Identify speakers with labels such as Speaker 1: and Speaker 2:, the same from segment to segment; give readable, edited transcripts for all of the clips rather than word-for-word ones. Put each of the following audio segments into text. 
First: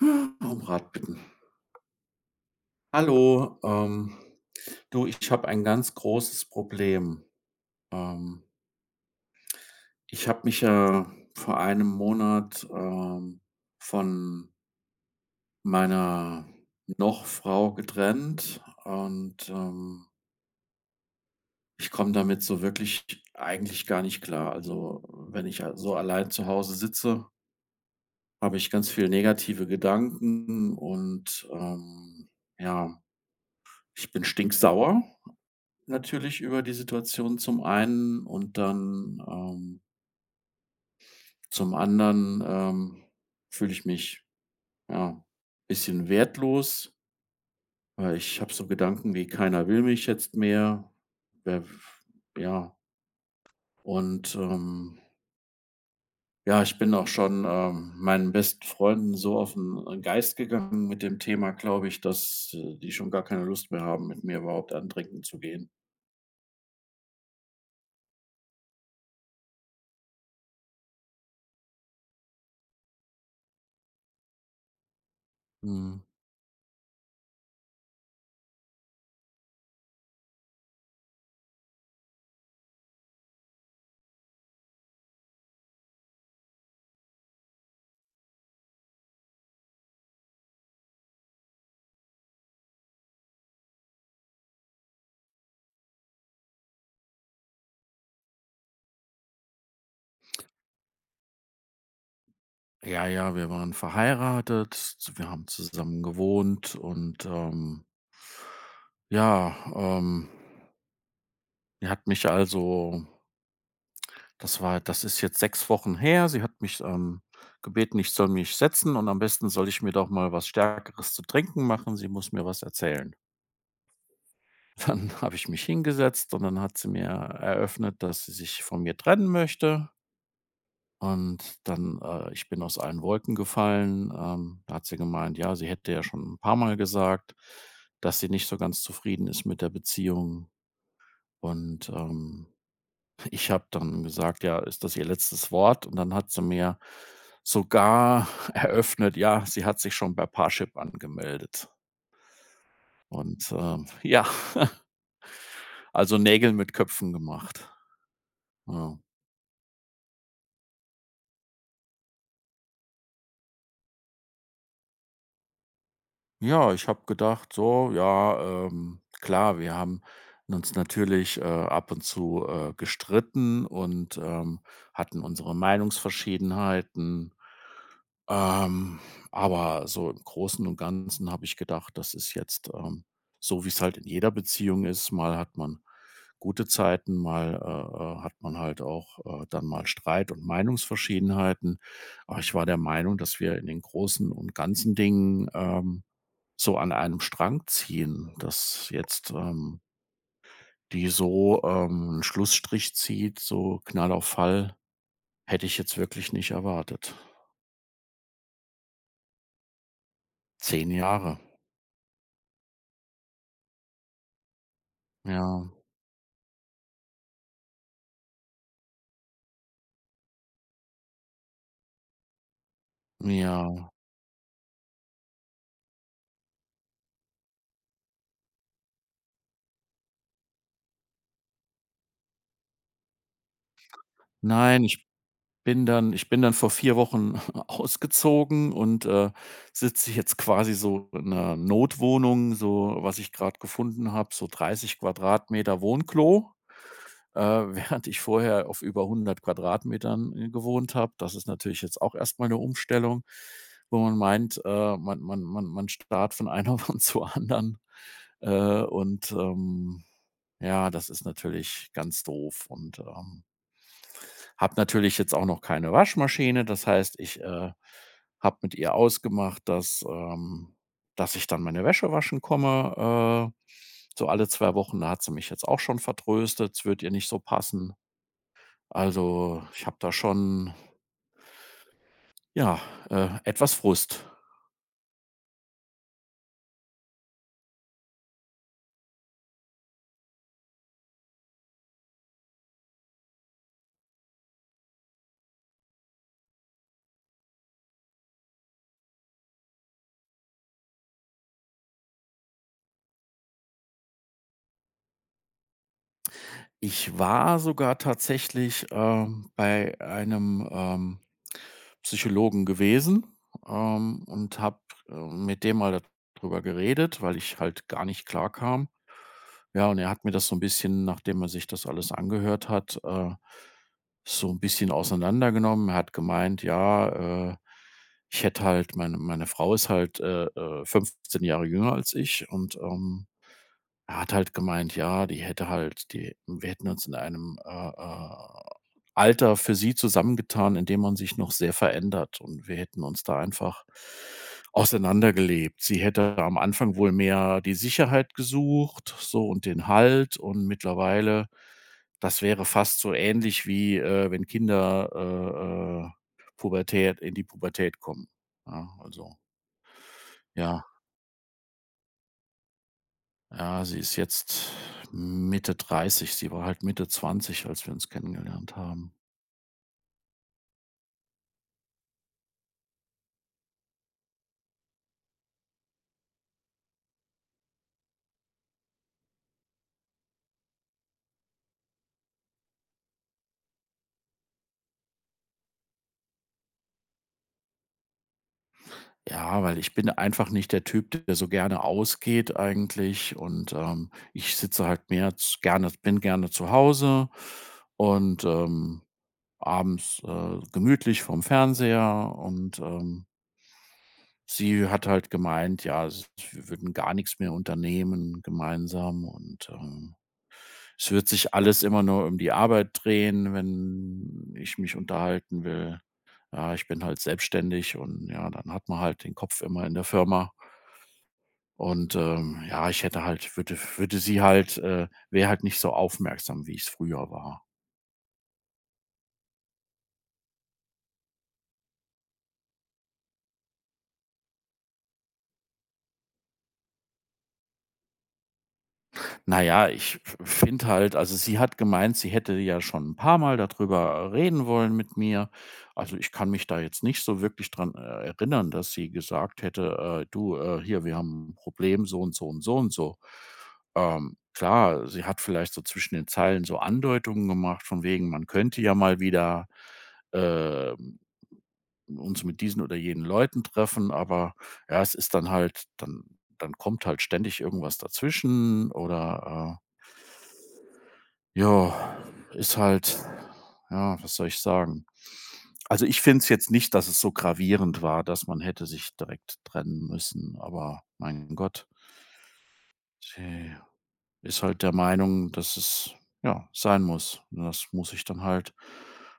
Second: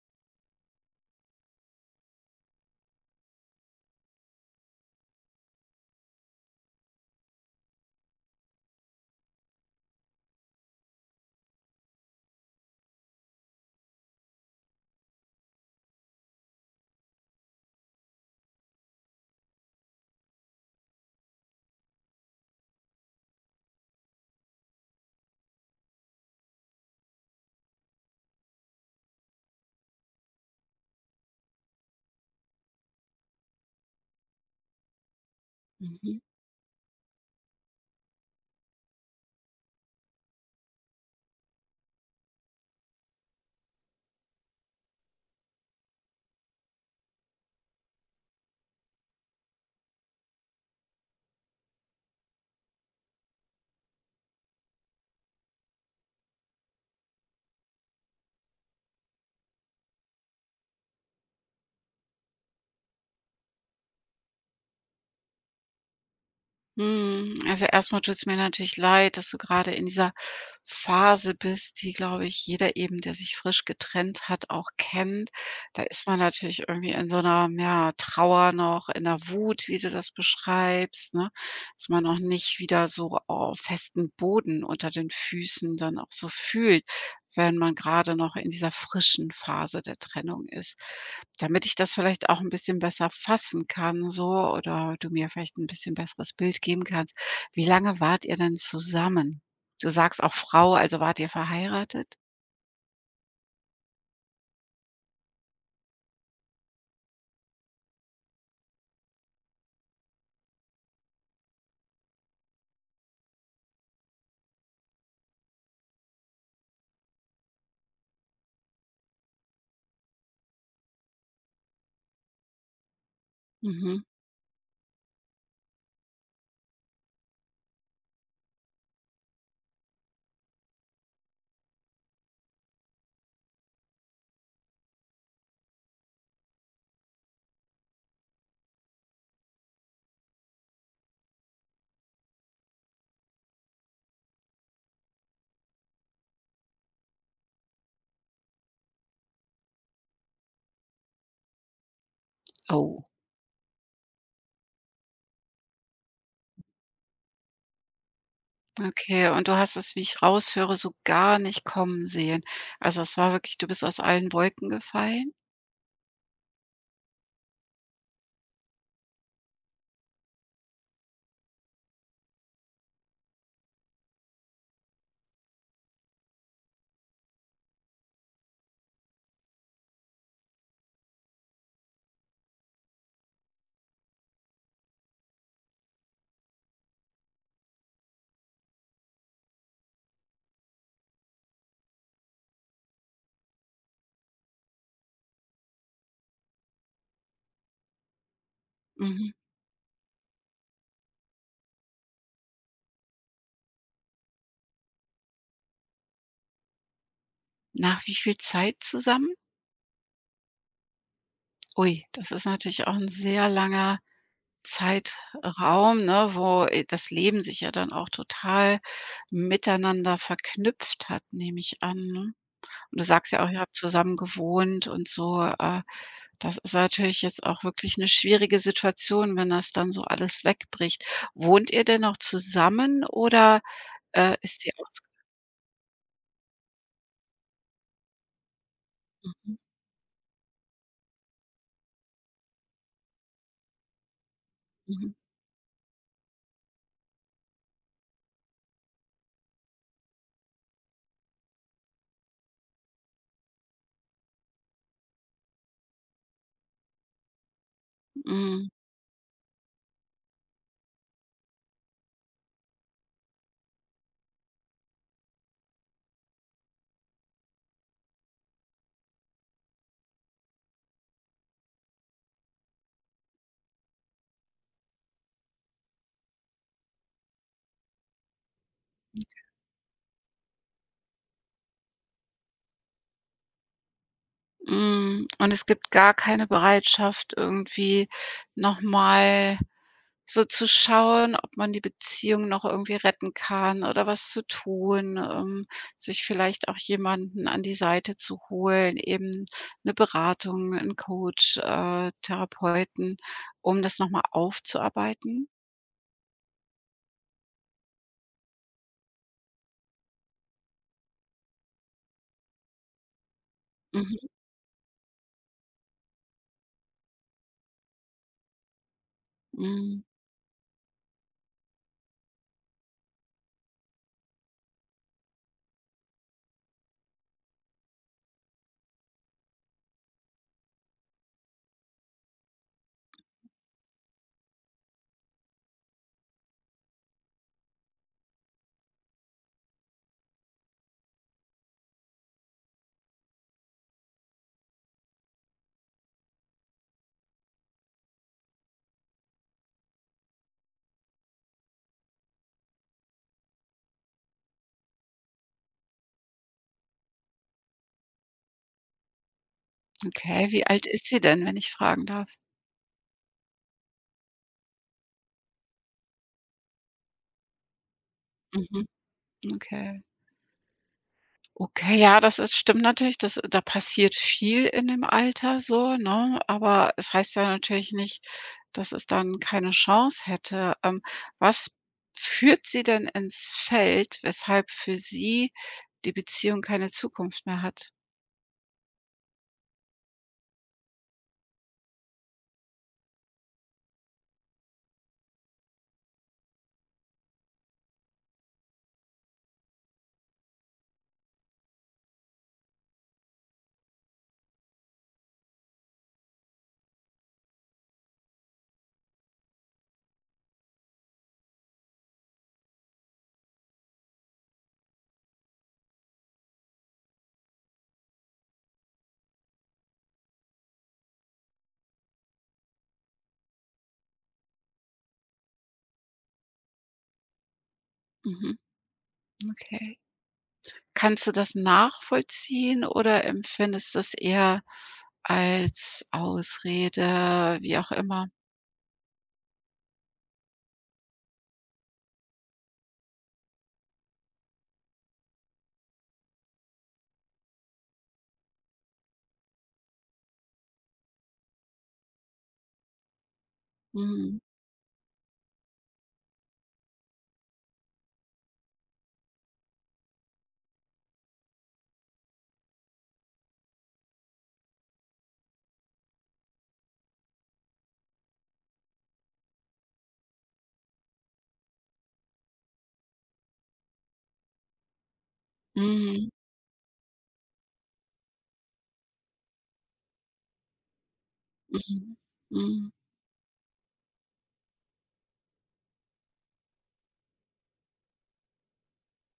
Speaker 1: Um Rat bitten. Hallo, du, ich habe ein ganz großes Problem. Ähm, Ich habe mich ja vor einem Monat von meiner noch Frau getrennt und ich komme damit so wirklich eigentlich gar nicht klar. Also wenn ich so allein zu Hause sitze, habe ich ganz viele negative Gedanken und ja, ich bin stinksauer.
Speaker 2: Mhm.
Speaker 1: Natürlich über die Situation zum einen und dann, zum anderen, fühle ich mich, ja, ein bisschen wertlos, weil ich habe so Gedanken wie: „Keiner will mich jetzt mehr.“ Wer ja, und, ähm, ja, ich bin auch schon, meinen besten Freunden so auf den Geist gegangen mit dem Thema, glaube ich, dass, die schon gar keine Lust mehr haben, mit mir überhaupt an Trinken zu gehen.
Speaker 2: Mhm. Also, erstmal mal tut's mir natürlich leid, dass du gerade in dieser Phase bist, die, glaube ich, jeder eben, der sich frisch getrennt hat, auch kennt. Da
Speaker 1: Mhm.
Speaker 2: ist man natürlich irgendwie in so einer ja, Trauer noch, in der Wut, wie du das beschreibst, ne? Dass man noch nicht wieder so auf festen Boden unter den Füßen dann auch so fühlt, wenn man gerade noch in dieser frischen Phase der Trennung ist. Damit ich das vielleicht auch ein bisschen besser fassen kann, so oder du mir vielleicht ein bisschen besseres Bild geben kannst. Wie lange wart ihr denn zusammen? Du sagst auch Frau, also wart ihr verheiratet?
Speaker 1: Ja, ja, wir waren verheiratet, wir haben zusammen gewohnt und, ja, die hat mich also das ist jetzt 6 Wochen her. Sie hat mich, gebeten, ich soll mich setzen und am besten soll ich mir doch mal was Stärkeres zu trinken machen. Sie muss mir was erzählen.
Speaker 2: Mhm.
Speaker 1: Dann habe ich mich hingesetzt und dann hat sie mir eröffnet, dass sie sich von mir trennen möchte. Und dann ich bin aus allen Wolken gefallen. Da hat sie gemeint, ja, sie hätte ja schon ein paar Mal gesagt, dass sie nicht so ganz zufrieden ist mit der Beziehung. Und, ich habe dann gesagt: „Ja, ist das ihr letztes Wort?“ Und dann hat sie mir sogar eröffnet, ja, sie hat sich schon bei Parship angemeldet
Speaker 2: Oh,
Speaker 1: und, ja, also Nägel mit Köpfen gemacht. Ja.
Speaker 2: okay. Und du hast es, wie ich raushöre, so gar nicht kommen sehen. Also, es war wirklich, du bist aus allen Wolken gefallen?
Speaker 1: Ja, ich habe gedacht, so, ja, klar, wir haben uns natürlich ab und zu gestritten und hatten unsere Meinungsverschiedenheiten. Ähm, aber so im Großen und Ganzen habe ich gedacht, das ist jetzt so, wie es halt in jeder Beziehung ist. Mal hat man gute Zeiten, mal hat man halt auch dann mal Streit und Meinungsverschiedenheiten. Aber ich war der Meinung, dass wir in den großen und ganzen Dingen so an einem Strang ziehen, dass
Speaker 2: Mhm.
Speaker 1: jetzt, die so, 'n Schlussstrich zieht, so Knall auf Fall, hätte ich jetzt wirklich nicht erwartet.
Speaker 2: Nach wie viel Zeit zusammen?
Speaker 1: 10 Jahre,
Speaker 2: Ui, das ist natürlich auch ein sehr langer
Speaker 1: ja,
Speaker 2: Zeitraum, ne, wo das Leben sich ja dann auch total miteinander verknüpft hat, nehme ich an, ne? Und du sagst ja auch, ihr habt
Speaker 1: ja.
Speaker 2: zusammen gewohnt und so. Das ist natürlich jetzt auch wirklich eine schwierige Situation, wenn das dann so alles wegbricht. Wohnt ihr denn noch zusammen oder ist die
Speaker 1: Nein,
Speaker 2: ausge
Speaker 1: ich bin dann vor 4 Wochen ausgezogen und,
Speaker 2: Mhm,
Speaker 1: sitze jetzt quasi so in einer Notwohnung, so was ich gerade gefunden habe, so dreißig
Speaker 2: mhm,
Speaker 1: Quadratmeter Wohnklo. Äh, Während ich vorher auf über 100 Quadratmetern, gewohnt habe. Das ist natürlich jetzt auch erstmal eine Umstellung, wo man meint, man starrt von einer Wand zur anderen.
Speaker 2: mhm,
Speaker 1: Äh, und, ähm, ja, das ist natürlich ganz doof und, habe natürlich jetzt auch noch keine Waschmaschine. Das heißt, ich, habe mit ihr ausgemacht, dass, dass ich dann meine Wäsche waschen komme, so alle 2 Wochen. Da hat sie mich jetzt auch schon vertröstet, es wird ihr nicht so passen. Also, ich habe da schon, ja, etwas Frust.
Speaker 2: mhm. Und es gibt gar keine Bereitschaft, irgendwie noch mal so zu schauen, ob man die Beziehung noch irgendwie retten kann oder was zu tun, sich vielleicht auch jemanden an die Seite zu holen, eben eine Beratung, einen Coach, Therapeuten, um das noch mal aufzuarbeiten?
Speaker 1: Ich war sogar tatsächlich, bei einem, Psychologen gewesen,
Speaker 2: Mhm,
Speaker 1: und habe, mit dem mal darüber geredet, weil ich halt gar nicht klar kam. Ja, und
Speaker 2: mhm.
Speaker 1: er hat mir das so ein bisschen, nachdem er sich das alles angehört hat, so ein bisschen auseinandergenommen. Er hat gemeint: „Ja, ich hätte halt meine Frau ist halt, 15 Jahre jünger als ich und, er hat halt gemeint, ja, die hätte halt die wir hätten uns in einem, Alter für sie zusammengetan, in dem man sich noch sehr verändert und wir hätten uns da einfach auseinandergelebt. Sie hätte am Anfang wohl mehr die Sicherheit gesucht, so und den Halt und mittlerweile das wäre fast so ähnlich wie, wenn Kinder, Pubertät in die Pubertät kommen. Ja, also,
Speaker 2: Okay, wie
Speaker 1: ja.
Speaker 2: alt ist sie denn, wenn ich fragen darf?
Speaker 1: Ja, sie ist jetzt Mitte 30. Sie war halt Mitte 20, als wir uns kennengelernt
Speaker 2: Mhm,
Speaker 1: haben.
Speaker 2: okay. Okay, ja, das ist stimmt natürlich, das da passiert viel in dem Alter so, ne? Aber es heißt ja natürlich nicht, dass es dann keine Chance hätte. Was führt Sie denn ins Feld, weshalb für Sie die Beziehung keine Zukunft mehr hat?
Speaker 1: Ja, weil ich bin einfach nicht der Typ, der so gerne ausgeht eigentlich und, ich sitze halt mehr z gerne bin gerne zu Hause und, abends, gemütlich vorm Fernseher und, sie hat halt gemeint, ja, s wir würden gar nichts mehr unternehmen gemeinsam und, es wird sich alles immer nur um die Arbeit drehen, wenn ich mich unterhalten will. Ja, ich bin halt selbstständig und ja, dann hat man halt den Kopf immer in der Firma. Und, ja, ich hätte halt würde würde sie halt wäre halt nicht so aufmerksam, wie ich es früher war.
Speaker 2: Mhm, okay. Kannst du das nachvollziehen oder empfindest du es eher als Ausrede, wie auch immer?
Speaker 1: Na ja, ich f finde halt also, sie hat gemeint, sie hätte ja schon ein paar Mal darüber reden wollen mit mir. Also, ich kann mich da jetzt nicht so wirklich dran, erinnern, dass sie gesagt hätte: du, hier, wir haben ein Problem, so und so und so und so.“
Speaker 2: Mhm.
Speaker 1: Klar, sie hat vielleicht so zwischen den Zeilen so Andeutungen gemacht von wegen, man könnte ja mal wieder, ähm, uns mit diesen oder jenen Leuten treffen, aber ja, es ist dann halt dann kommt halt ständig irgendwas dazwischen oder, ja, ist halt ja, was soll ich sagen? Also, ich
Speaker 2: Mhm.
Speaker 1: finde es jetzt nicht, dass es so gravierend war, dass man hätte sich direkt trennen müssen, aber mein Gott,
Speaker 2: Mhm. Mhm.
Speaker 1: sie ist halt der Meinung, dass es, ja, sein muss. Und das muss ich dann halt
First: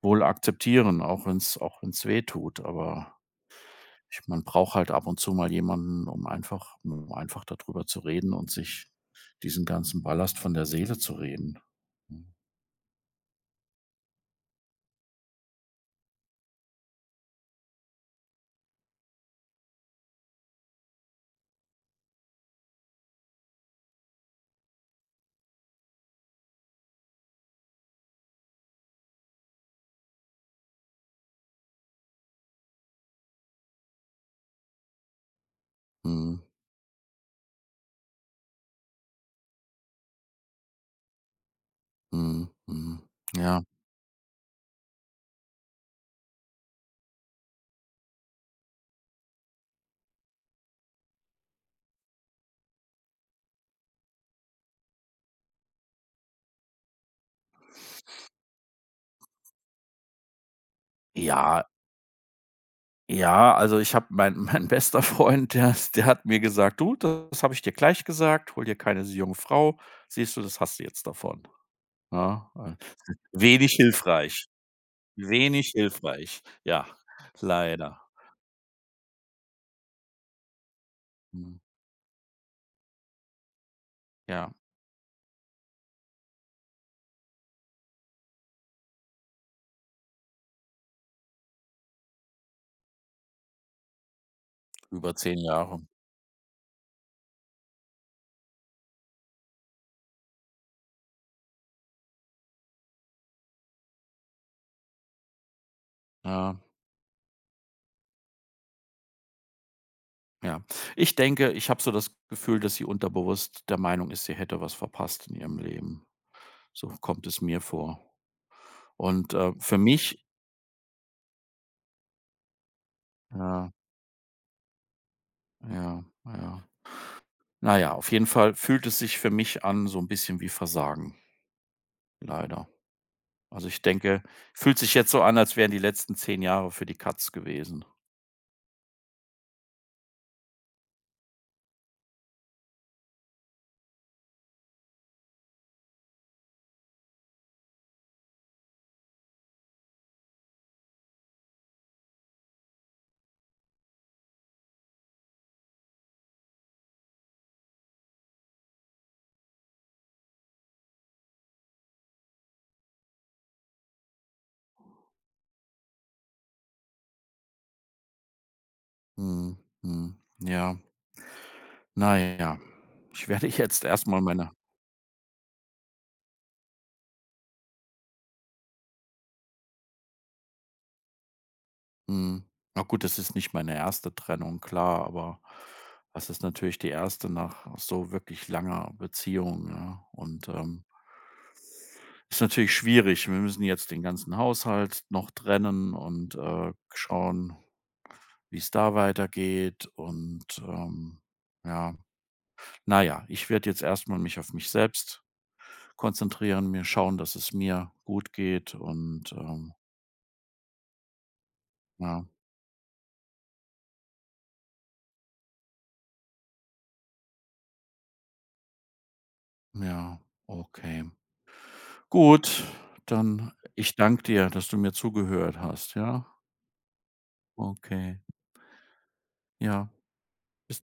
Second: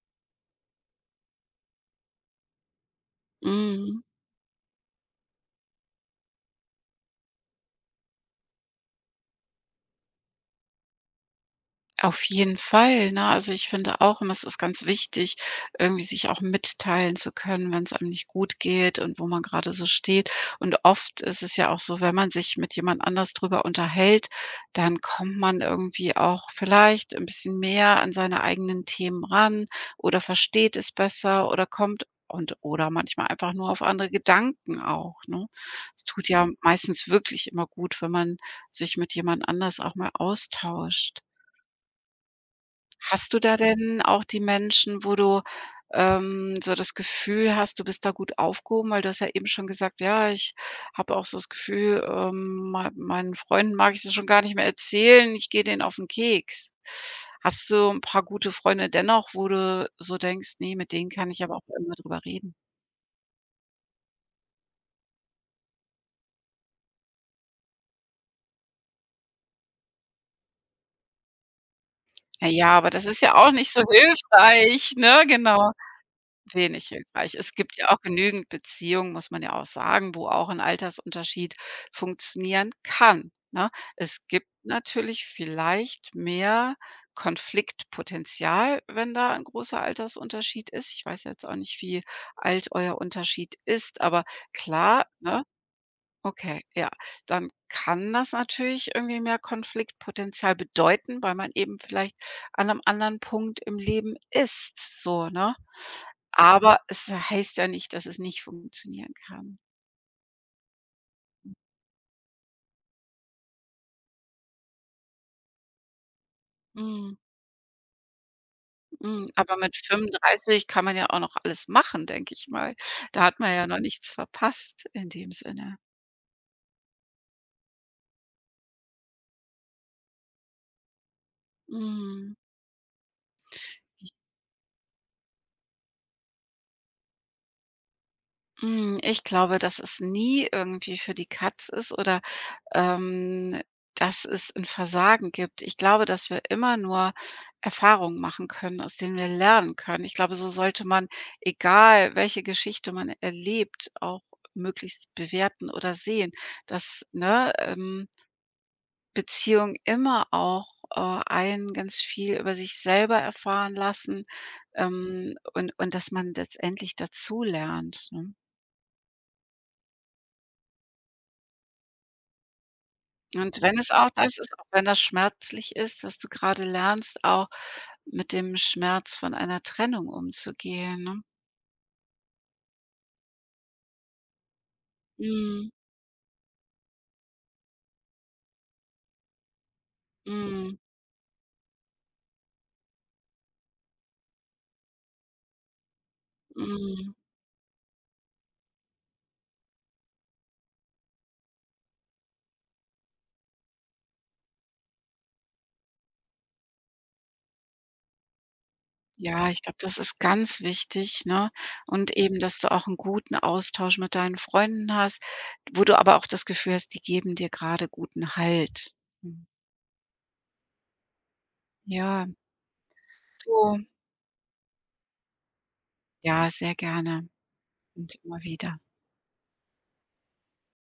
Speaker 1: wohl akzeptieren, auch wenn es auch wenn's wehtut. Aber
Speaker 2: Mhm.
Speaker 1: ich man braucht halt ab und zu mal jemanden, um einfach darüber zu reden und sich diesen ganzen Ballast von der Seele zu reden.
Speaker 2: Auf jeden Fall, ne? Also, ich finde auch immer, es ist ganz wichtig, irgendwie sich auch mitteilen zu können, wenn es einem nicht gut geht und wo man gerade so steht. Und oft ist es ja auch so, wenn man sich mit jemand anders drüber unterhält, dann kommt man irgendwie auch vielleicht ein bisschen mehr an seine eigenen Themen ran oder versteht es besser oder kommt und oder manchmal einfach nur auf andere Gedanken auch, ne? Es tut
Speaker 1: Mhm.
Speaker 2: ja meistens wirklich immer gut, wenn man sich mit jemand anders auch mal austauscht.
Speaker 1: Mhm, mhm.
Speaker 2: Hast du da
Speaker 1: Ja.
Speaker 2: denn auch die Menschen, wo du so das Gefühl hast, du bist da gut aufgehoben? Weil du hast ja eben schon gesagt: „Ja, ich habe auch so das Gefühl, meinen Freunden mag ich das schon gar nicht mehr erzählen, ich gehe denen auf den Keks.“ Hast du ein paar gute Freunde dennoch, wo du so denkst: nee, mit denen kann ich aber auch
Speaker 1: Ja,
Speaker 2: immer drüber reden?“
Speaker 1: ja, also ich habe mein mein bester Freund, der hat mir gesagt: „Du, das habe ich dir gleich gesagt, hol dir keine junge Frau. Siehst du, das hast du jetzt davon.“
Speaker 2: Na
Speaker 1: Ja,
Speaker 2: ja, aber das ist ja auch nicht
Speaker 1: wenig
Speaker 2: so
Speaker 1: hilfreich,
Speaker 2: hilfreich, ne?
Speaker 1: wenig
Speaker 2: Genau.
Speaker 1: hilfreich. Ja,
Speaker 2: Wenig hilfreich. Es gibt ja
Speaker 1: leider.
Speaker 2: auch genügend Beziehungen, muss man ja auch sagen, wo auch ein Altersunterschied
Speaker 1: Mhm.
Speaker 2: funktionieren kann, ne? Es gibt
Speaker 1: Ja,
Speaker 2: natürlich vielleicht mehr Konfliktpotenzial, wenn da ein großer Altersunterschied ist. Ich weiß jetzt auch nicht, wie alt euer Unterschied ist, aber klar,
Speaker 1: über zehn
Speaker 2: ne?
Speaker 1: Jahre.
Speaker 2: Okay, ja. Dann kann das natürlich irgendwie mehr Konfliktpotenzial bedeuten, weil man eben vielleicht an einem anderen Punkt im Leben ist, so, ne?
Speaker 1: Ja,
Speaker 2: Aber es heißt ja nicht, dass es nicht funktionieren kann.
Speaker 1: ja. Ich denke, ich habe so das Gefühl, dass sie unterbewusst der Meinung ist, sie hätte was verpasst in ihrem Leben. So
Speaker 2: Mhm,
Speaker 1: kommt es mir vor.
Speaker 2: mhm.
Speaker 1: Und,
Speaker 2: Aber mit
Speaker 1: für mich
Speaker 2: 35 kann man ja auch noch alles machen, denke ich mal. Da hat man ja
Speaker 1: ja,
Speaker 2: noch nichts verpasst in dem Sinne.
Speaker 1: ja, ja. Na ja, auf jeden Fall fühlt es sich für mich an so 'n bisschen wie Versagen,
Speaker 2: Mhm.
Speaker 1: leider. Also, ich denke fühlt sich jetzt so an, als wären die letzten 10 Jahre für die Katz gewesen.
Speaker 2: Hm, ich glaube, dass es nie irgendwie für die Katz ist oder, ähm, dass es 'n Versagen gibt. Ich glaube, dass wir immer nur Erfahrungen machen können, aus denen wir lernen können. Ich glaube, so sollte man, egal welche Geschichte man erlebt, auch möglichst bewerten oder sehen, dass, ne, Beziehungen immer auch, äh, einen ganz viel über sich selber erfahren lassen, und dass man letztendlich dazulernt, ne?
Speaker 1: Mhm, mhm, ja. Na ja, ich werde
Speaker 2: Und wenn
Speaker 1: jetzt
Speaker 2: es
Speaker 1: erst
Speaker 2: auch
Speaker 1: mal
Speaker 2: das
Speaker 1: meine
Speaker 2: ist, auch wenn das schmerzlich ist, dass du gerade lernst, auch mit dem Schmerz von einer Trennung umzugehen, ne?
Speaker 1: mhm. Na gut, das ist nicht meine erste Trennung, klar, aber
Speaker 2: Mhm,
Speaker 1: das ist natürlich die erste nach so wirklich langer Beziehung, ja? Und,
Speaker 2: mhm,
Speaker 1: ist natürlich schwierig. Wir müssen jetzt den ganzen Haushalt noch trennen und,
Speaker 2: mhm.
Speaker 1: schauen wie es da weitergeht und, ja. Naja, ich werde jetzt erstmal mich auf mich selbst konzentrieren, mir schauen, dass es mir gut geht und,
Speaker 2: Ja, ich glaube, das ist ganz wichtig, ne? Und
Speaker 1: ja.
Speaker 2: eben, dass du auch 'n guten Austausch mit deinen Freunden hast, wo du aber auch das Gefühl hast, die geben dir gerade guten Halt. Mhm.
Speaker 1: Ja, okay.
Speaker 2: Ja,
Speaker 1: Gut, dann
Speaker 2: du
Speaker 1: ich danke dir, dass du mir zugehört hast, ja?
Speaker 2: ja, sehr gerne und
Speaker 1: Okay.
Speaker 2: immer wieder.
Speaker 1: Ja, bis